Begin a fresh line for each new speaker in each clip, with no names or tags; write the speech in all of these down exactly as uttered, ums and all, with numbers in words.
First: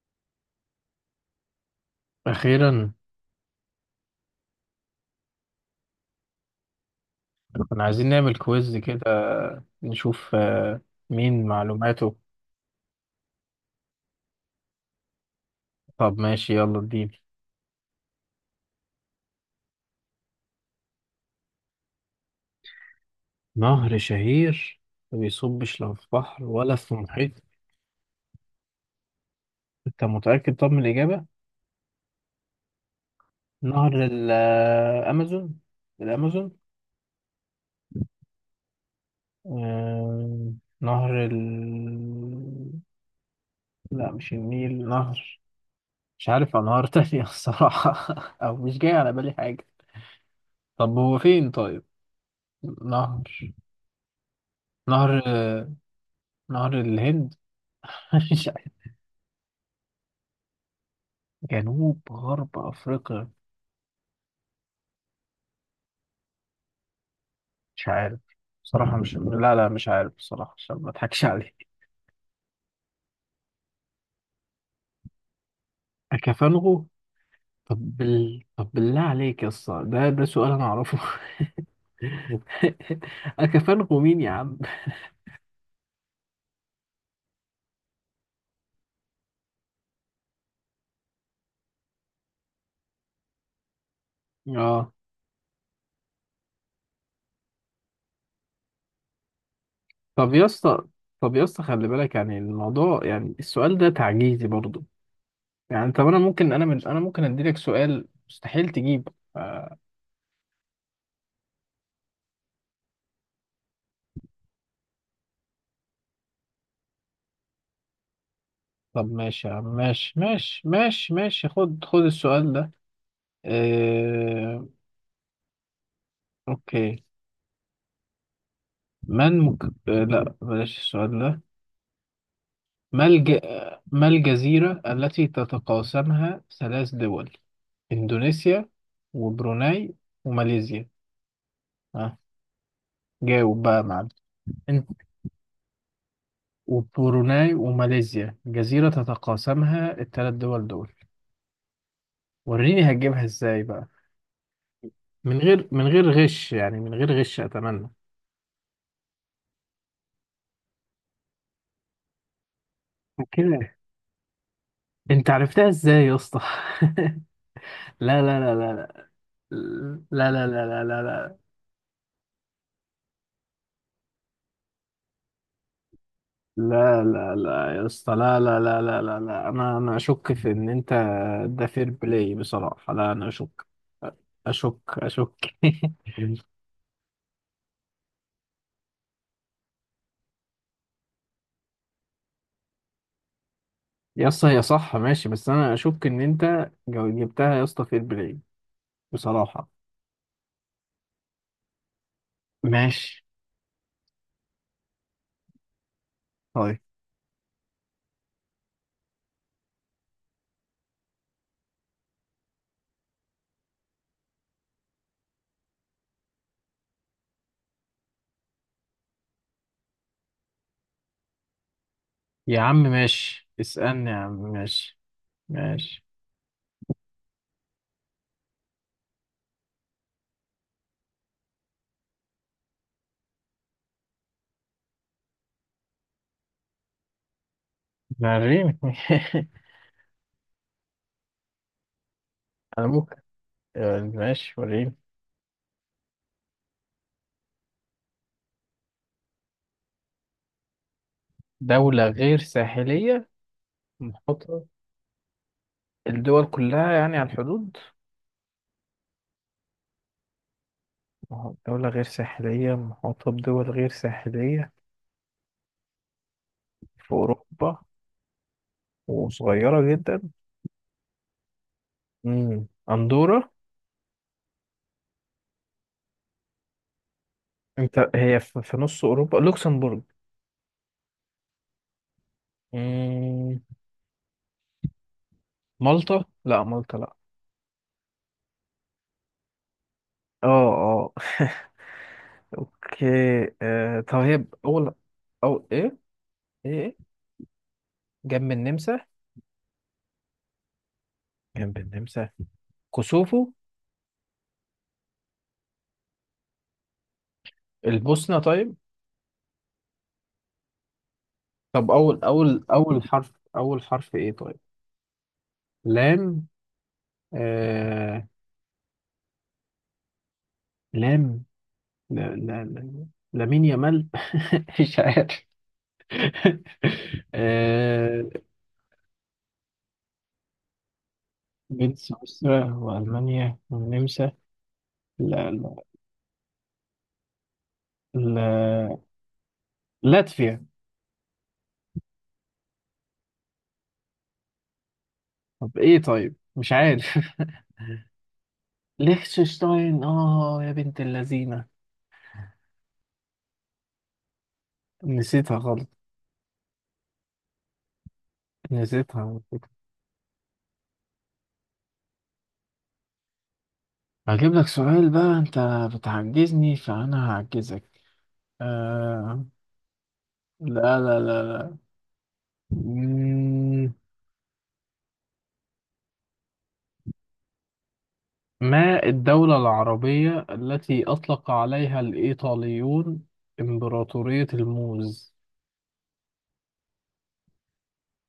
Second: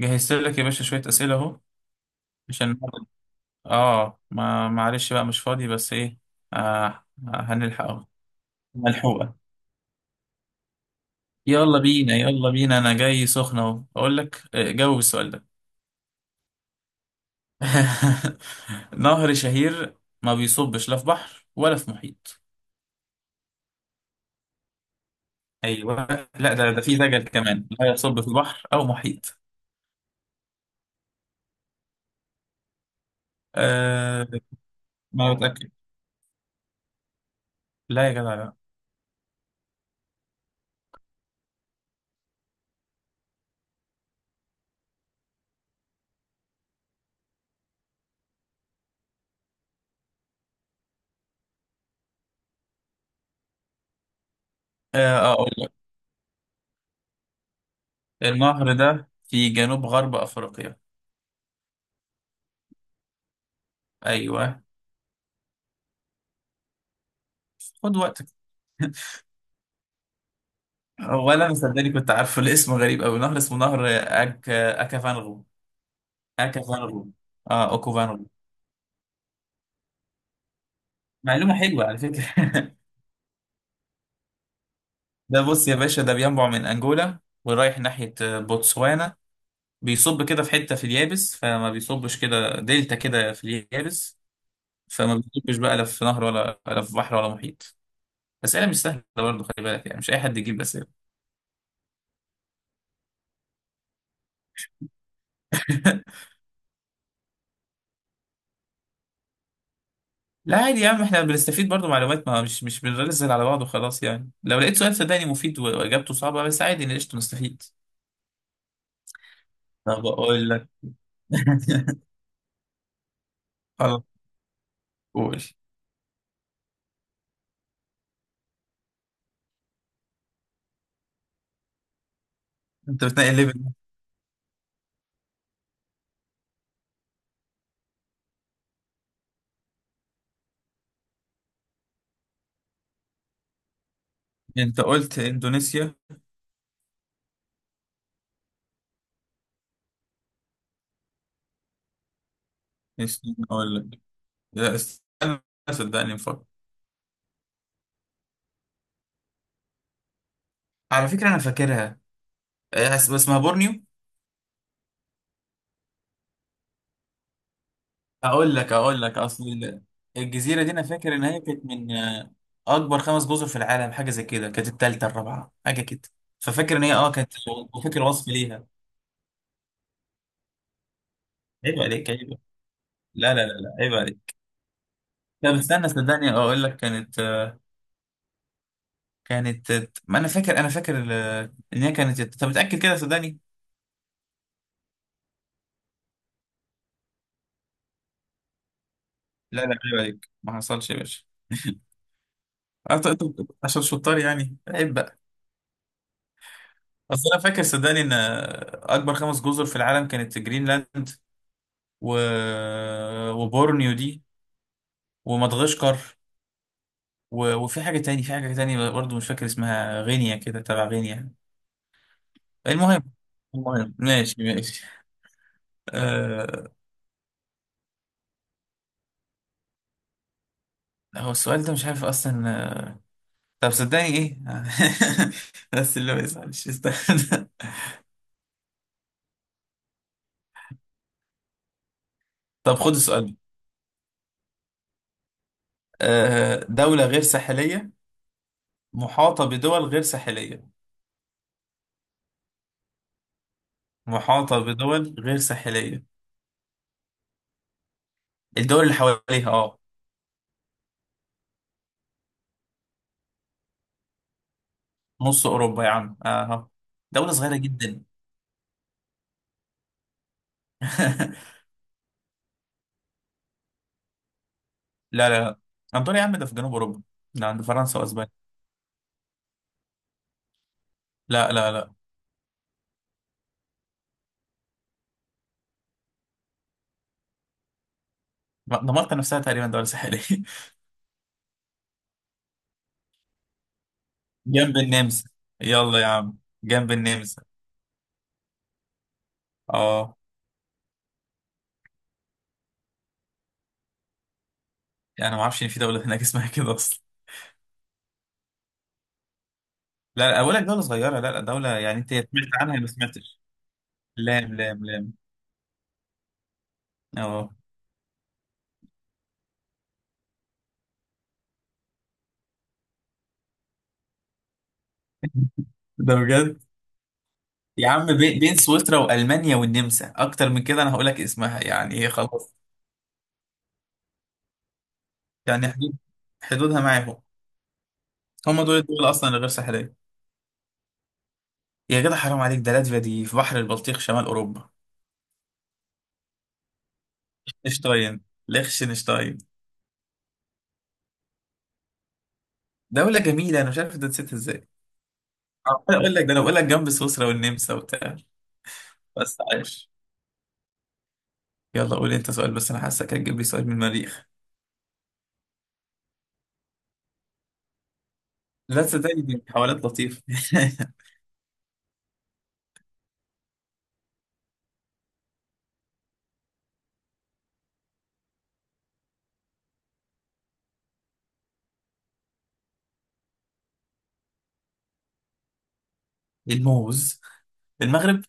جهزت لك يا باشا شوية أسئلة أهو عشان
أخيرا.
آه ما معلش بقى مش فاضي بس إيه آه آه،
كنا
هنلحق أهو
عايزين نعمل كويز كده
ملحوقة.
نشوف آه، مين
يلا بينا
معلوماته.
يلا بينا، أنا جاي سخنة أهو. أقول لك، آه، جاوب السؤال ده.
طب ماشي، يلا اديني.
نهر شهير ما بيصبش لا في بحر ولا في محيط.
نهر شهير ما بيصبش لا
أيوه،
في بحر
لا ده
ولا
ده
في
في دجل
محيط.
كمان لا يصب في بحر أو محيط.
أنت متأكد طب من الإجابة؟ نهر
آه، ما
الأمازون،
بتأكد.
الأمازون.
لا يا جدع لا.
آه، نهر ال... لا، مش النيل نهر. مش عارف أنهار تانية الصراحة. أو مش جاي على بالي حاجة. طب هو فين طيب؟ نهر
آه، أقول لك.
نهر نهر الهند. مش عارف.
النهر ده في جنوب غرب أفريقيا.
جنوب غرب أفريقيا.
أيوه،
مش
خد
عارف
وقتك.
بصراحة، مش لا لا، مش عارف بصراحة عشان ما أضحكش
هو انا
عليك.
مصدقني كنت عارفه؟ الاسم غريب قوي، نهر اسمه نهر اك اكافانغو.
أكافنغو.
اكافانغو، اه
طب
اوكوفانغو.
بال... طب بالله عليك يا اسطى، ده ده سؤال أنا أعرفه.
معلومه حلوه على فكره.
أكافنغو مين يا عم؟
ده بص يا باشا، ده بينبع من انجولا ورايح ناحيه بوتسوانا، بيصب كده في حته في اليابس، فما بيصبش، كده دلتا كده في اليابس،
اه.
فما بيصبش بقى لا في نهر ولا ولا في بحر ولا محيط. اسئله مش سهله برضه، خلي بالك يعني، مش اي
طب
حد
يا
يجيب
اسطى
اسئله.
طب يا اسطى، خلي بالك يعني الموضوع، يعني السؤال ده تعجيزي برضو. يعني طب أنا ممكن، أنا من... أنا ممكن أديلك سؤال مستحيل تجيب.
لا عادي يا عم، احنا بنستفيد برضو معلومات، ما مش مش بنرزل على بعض وخلاص. يعني لو لقيت سؤال صدقني مفيد و- واجابته صعبة، بس عادي، إن قشطة نستفيد.
طب ماشي يا عم،
طب
ماشي
اقول
ماشي
لك.
ماشي ماشي، خد خد السؤال ده.
خلاص،
آه،
قول.
أوكي. ما المك... آه، لا، بلاش السؤال ده.
انت
ما الج...
بتنقي ليفل.
ما الجزيرة التي تتقاسمها ثلاث دول، إندونيسيا وبروناي وماليزيا؟ آه. جاوب بقى يا معلم.
انت
إن-
قلت اندونيسيا.
وبروناي وماليزيا، جزيرة تتقاسمها الثلاث دول دول. وريني هتجيبها
استنى
ازاي
اقول
بقى؟
لك، لا
من
استنى،
غير من غير
صدقني مفكر.
غش يعني، من غير غش أتمنى.
على فكرة انا فاكرها. إيه، اس- اسمها
كده،
بورنيو.
انت عرفتها ازاي يا اسطى؟ لا لا لا
اقول لك اقول
لا
لك، اصل ال-
لا لا لا،
الجزيرة دي، انا
لا لا لا
فاكر ان
لا
هي كانت من، آه، اكبر خمس جزر في العالم، حاجة زي كده، كانت التالتة الرابعة حاجة كده. ففاكر ان هي
لا
اه كانت،
لا لا يا
وفاكر
اسطى،
وصف
لا لا
ليها.
لا لا لا لا، انا انا اشك في ان انت. ده
عيب
فير
عليك،
بلاي
عيب.
بصراحه. لا، انا
لا لا لا
اشك،
لا، عيب عليك.
اشك
طب
اشك.
استنى صدقني اقول لك، كانت، كانت، ما انا فاكر، انا فاكر ال- ان هي كانت، طب متاكد كده صدقني.
يا اسطى هي صح ماشي، بس انا اشك ان انت جو- جبتها يا اسطى. فير بلاي
لا
بصراحه.
لا عيب عليك، ما حصلش يا باشا. أنت- أنت
ماشي.
عشان شطار يعني، عيب بقى.
طيب
اصل انا فاكر صدقني ان اكبر خمس جزر في العالم كانت جرينلاند و... وبورنيو دي، ومدغشقر، و... وفي حاجه تاني، في حاجه تاني برضه مش فاكر اسمها، غينيا كده، تبع غينيا.
يا عم
المهم،
ماشي،
المهم
اسالني يا عم.
ماشي ماشي.
ماشي ماشي،
آه، هو السؤال ده مش عارف اصلا. آه، طب صدقني ايه. بس اللي هو يزعل مش يستاهل.
وريني.
طب
انا
خد
ممكن.
السؤال ده.
ماشي وريني.
آه، دولة غير ساحلية محاطة بدول غير ساحلية.
دوله غير ساحليه،
محاطة
محاطه.
بدول غير ساحلية.
الدول كلها يعني على الحدود.
الدول اللي حواليها اه.
ما هو دولة غير ساحلية محاطة بدول غير ساحلية.
نص أوروبا يا عم، اه.
في
دولة صغيرة
أوروبا.
جدا.
وصغيرة جدا. مم. أندورا.
لا لا لا، أنطونيا يا عم ده في جنوب أوروبا، ده عند فرنسا
أنت
وأسبانيا.
هي في في نص أوروبا. لوكسمبورج.
لا لا لا،
مم. مالطا، لا، مالطا لا.
دمرت نفسها تقريبا، دولة ساحلية.
اه، اه. اوكي. آه. طب هي ب-
جنب
أول.
النمسا.
أو إيه؟
يلا يا عم،
إيه
جنب
إيه؟
النمسا.
جنب النمسا.
اه.
جنب النمسا. كوسوفو.
يعني انا ما اعرفش ان في دوله هناك اسمها كده اصلا.
البوسنة طيب.
لا لا، اقول لك دوله صغيره، لا لا، دوله
طب
يعني انت
أول
سمعت
أول
عنها؟ ما
أول حرف
سمعتش.
أول حرف إيه
لام
طيب؟
لام لام.
لام.
اه.
آه... لام. لا لا لا. لامين يامال. مش عارف.
ده بجد. يا عم،
آه،
بي- بين سويسرا والمانيا والنمسا، اكتر من كده انا هقول لك اسمها
بين
يعني، ايه خلاص.
سويسرا وألمانيا والنمسا. لا
يعني
لا
حدود، حدودها معاهم، هم دول
لا.
الدول اصلا الغير ساحليه.
لاتفيا.
يا جدع حرام عليك، ده لاتفيا دي في بحر البلطيق شمال اوروبا.
طب ايه طيب؟ مش عارف.
اشتاين، ليخشنشتاين.
ليechtenstein. اه يا بنت اللذينة.
دوله جميله، انا مش عارف ده نسيت ازاي.
نسيتها غلط.
عمال اقول لك ده، انا بقول لك جنب سويسرا والنمسا وبتاع،
نسيتها
بس
على فكرة.
عايش. يلا قول انت سؤال، بس انا حاسك هتجيب لي سؤال من المريخ.
هجيب لك سؤال بقى انت، بتعجزني فانا هعجزك.
لا تصدقني دي
آه.
حوالات لطيفة.
لا لا لا لا. مم، ما الدولة العربية التي أطلق عليها الإيطاليون إمبراطورية الموز؟
الموز. المغرب.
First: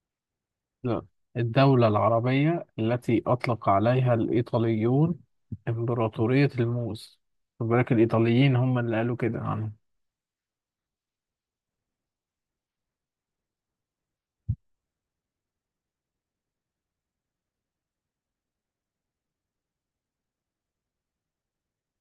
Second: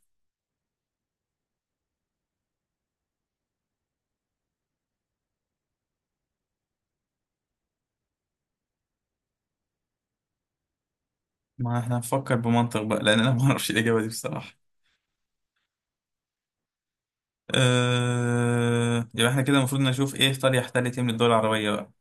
لا. الدولة العربية التي أطلق عليها الإيطاليون إمبراطورية الموز. خد بالك، الإيطاليين هم اللي قالوا كده عنها.
ما احنا هنفكر بمنطق بقى، لان انا ما اعرفش الاجابة دي بصراحة. أه... يبقى احنا كده المفروض نشوف ايه ايطاليا احتلت ايه من الدول العربية بقى.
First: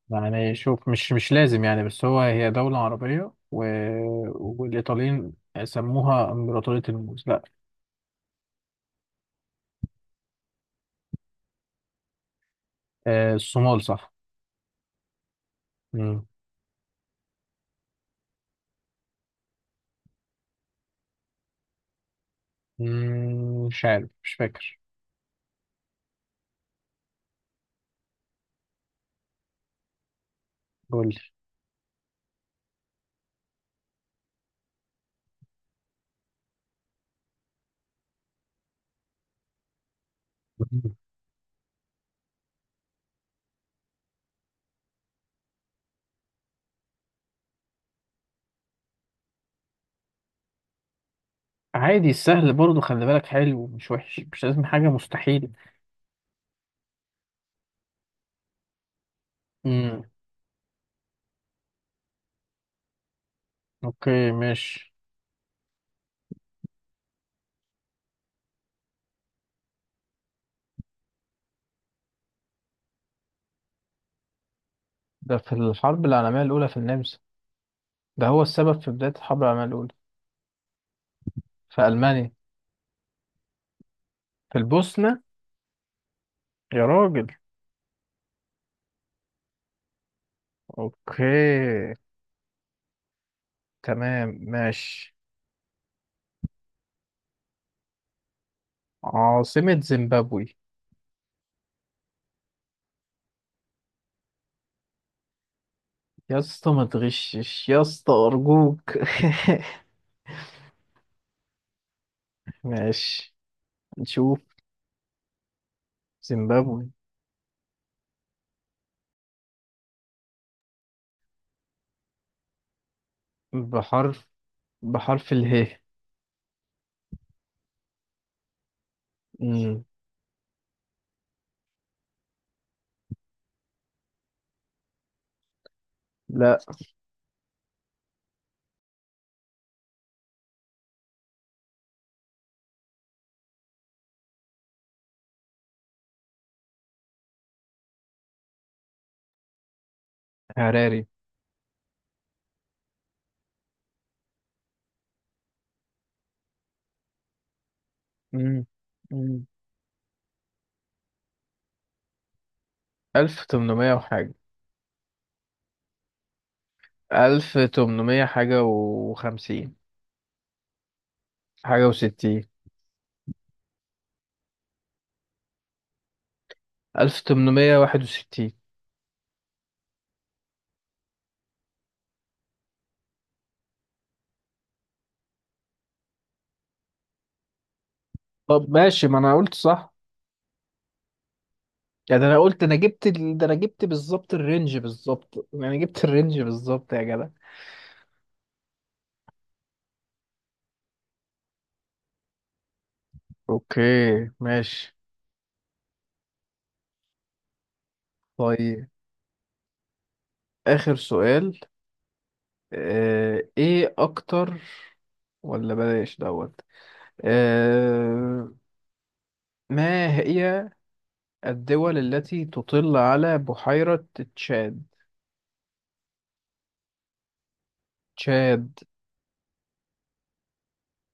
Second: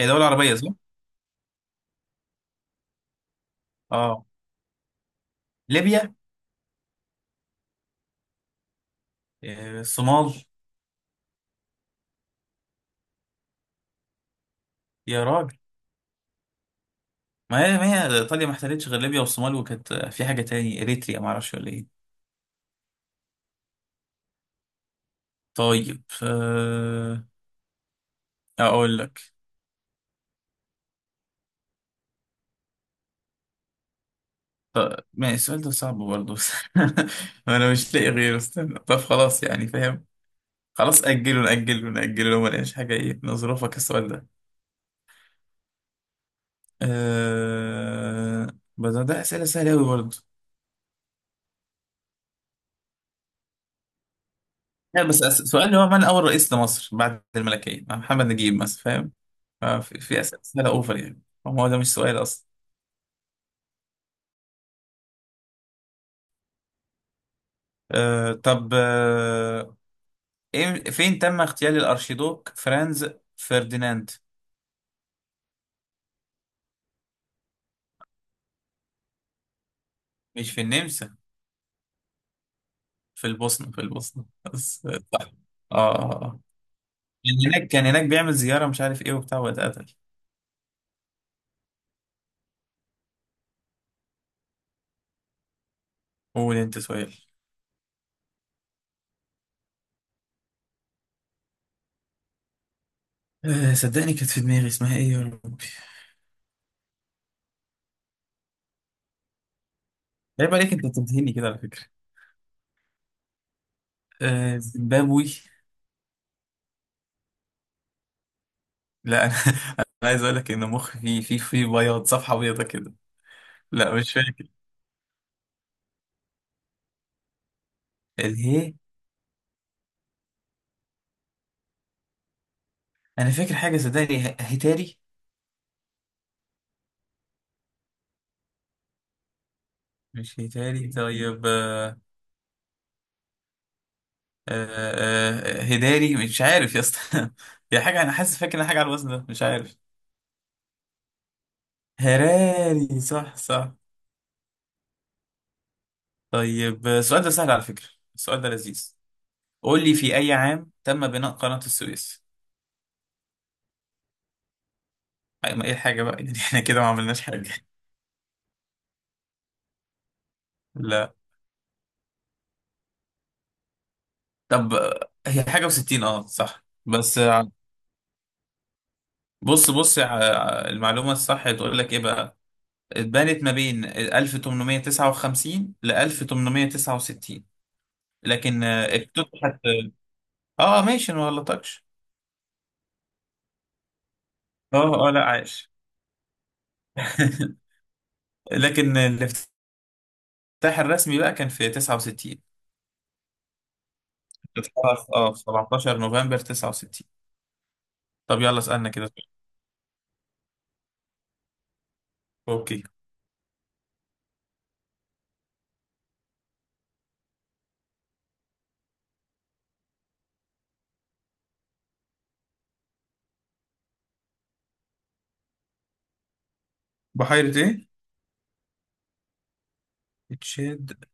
هي دولة
يعني
عربية صح؟
شوف، مش مش لازم يعني، بس هو، هي دولة عربية، و...
اه،
والإيطاليين
ليبيا.
سموها إمبراطورية الموز. لا،
آه، الصومال.
آه، الصومال صح.
يا راجل،
مم.
ما هي، ما هي ايطاليا ما احتلتش غير ليبيا والصومال، وكانت آه، في حاجة تاني، اريتريا ما اعرفش ولا ايه.
مم، مش عارف، مش فاكر.
طيب أه... اقول لك.
قول
ما السؤال ده صعب برضه بس. انا مش لاقي غيره، استنى طب خلاص يعني، فاهم.
لي.
خلاص اجله ناجله ناجله، لو ما لقيناش حاجه ايه نظروفك السؤال ده. أه... بس ده اسئله سهله قوي برضه.
عادي، السهل برضه خلي بالك حلو، مش وحش، مش لازم حاجة
لا بس أس-
مستحيل.
سؤال هو من، اول رئيس لمصر بعد الملكيه مع محمد نجيب مثلا فاهم؟ آه، في
امم.
في اسئله سهله اوفر يعني، هو ده مش سؤال اصلا.
اوكي ماشي.
أه... طب أه... إيه- فين تم اغتيال الارشيدوك فرانز فرديناند؟
ده في الحرب العالمية الأولى، في النمسا. ده هو السبب في بداية الحرب العالمية الأولى.
مش في النمسا.
في ألمانيا.
في البوسنة، في البوسنة
في
بس. صح.
البوسنة.
اه آه. آه.
يا راجل.
كان هناك، كان هناك بيعمل زيارة مش عارف ايه وبتاع، واتقتل.
اوكي، تمام، ماشي.
قول انت سؤال.
عاصمة زيمبابوي.
آه صدقني كانت في دماغي، اسمها ايه يا ربي.
يا اسطى، ما تغشش يا اسطى، أرجوك.
عيب عليك، انت بتنتهيني كده على فكرة.
ماشي.
آه
نشوف.
زيمبابوي.
زيمبابوي.
لا انا انا عايز اقول لك ان مخي في في في بياض، صفحة بيضة كده. لا مش
بحرف.
فاكر.
بحرف اله.
الهي.
مم.
انا فاكر حاجة صدقني، ه- هتاري.
لا.
مش هتاري طيب. آه آه آه هداري، مش عارف يا اسطى يا حاجة، انا حاسس فاكر إن حاجة على الوزن ده مش عارف.
هراري.
هراري، صح صح. طيب السؤال ده سهل على فكرة، السؤال ده
مم.
لذيذ.
مم.
قول لي، في أي عام تم بناء قناة السويس؟
ألف تمنمية وحاجة.
أي ما إيه الحاجة بقى يعني، إحنا كده ما عملناش حاجة.
ألف تمنمية حاجة وخمسين.
لا.
حاجة وستين.
طب آه، هي حاجة وستين، أه صح بس،
ألف
آه،
تمنمية واحد وستين
بص بص، آه، المعلومة الصح بتقول لك إيه بقى، اتبنت ما بين ألف تمنمية تسعة وخمسين ل ألف تمنمية تسعة وستين، لكن
طب
آه،
ماشي، ما أنا قلت
افتتحت.
صح.
اه ماشي، أنا ما غلطكش.
يعني أنا قلت، أنا جبت ال... ده أنا جبت بالظبط الرينج،
اه اه لا
بالظبط،
عايش.
أنا جبت الرينج بالظبط يا جدع.
لكن الافتتاح، الافتتاح الرسمي بقى كان في تسعة وستين.
أوكي ماشي.
اتفتح اه في سبعتاشر نوفمبر تسعة وستين. طب يلا
طيب،
اسألنا كده سؤال.
آخر سؤال.
اوكي.
آه... إيه أكتر. ولا بلاش دوت. آه... ما هي الدول التي تطل على بحيرة تشاد؟
بحيرة ايه؟
تشاد.
تشاد.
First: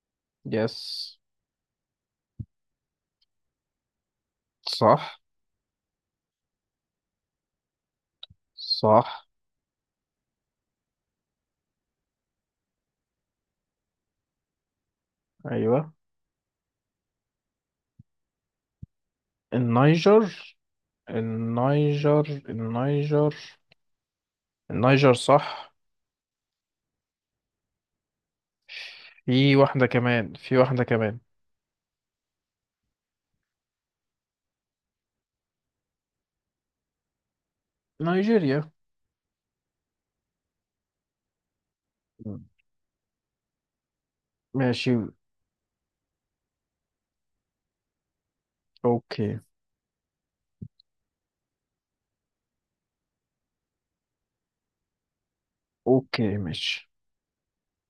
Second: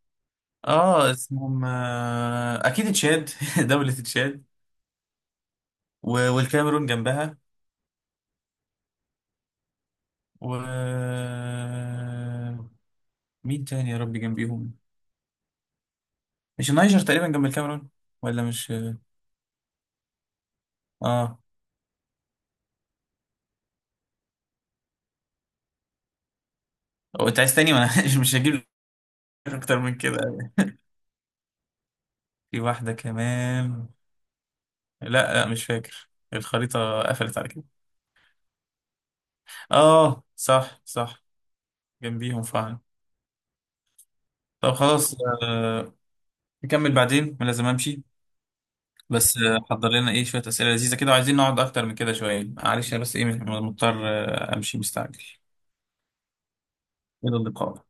يس.
اه، اسمهم آه، اكيد تشاد. دولة تشاد
صح
و- والكاميرون جنبها،
صح.
و مين تاني يا ربي جنبيهم؟
ايوه.
مش النيجر تقريبا جنب الكاميرون، ولا مش؟
النيجر،
اه.
النيجر، النيجر، النيجر صح.
هو انت عايز تاني، ما انا مش هجيب لك
في
اكتر
واحدة
من كده.
كمان، في واحدة كمان.
في واحدة كمان؟ لا لا مش فاكر، الخريطة قفلت على كده.
نيجيريا.
اه صح صح، جنبيهم فعلا. طب
ماشي.
خلاص، آه، نكمل بعدين انا لازم امشي. بس
اوكي.
آه حضر لنا ايه شوية اسئلة لذيذة كده، وعايزين نقعد اكتر من كده شوية، معلش انا بس ايه مضطر آه امشي مستعجل.
اوكي ماشي.
الى اللقاء.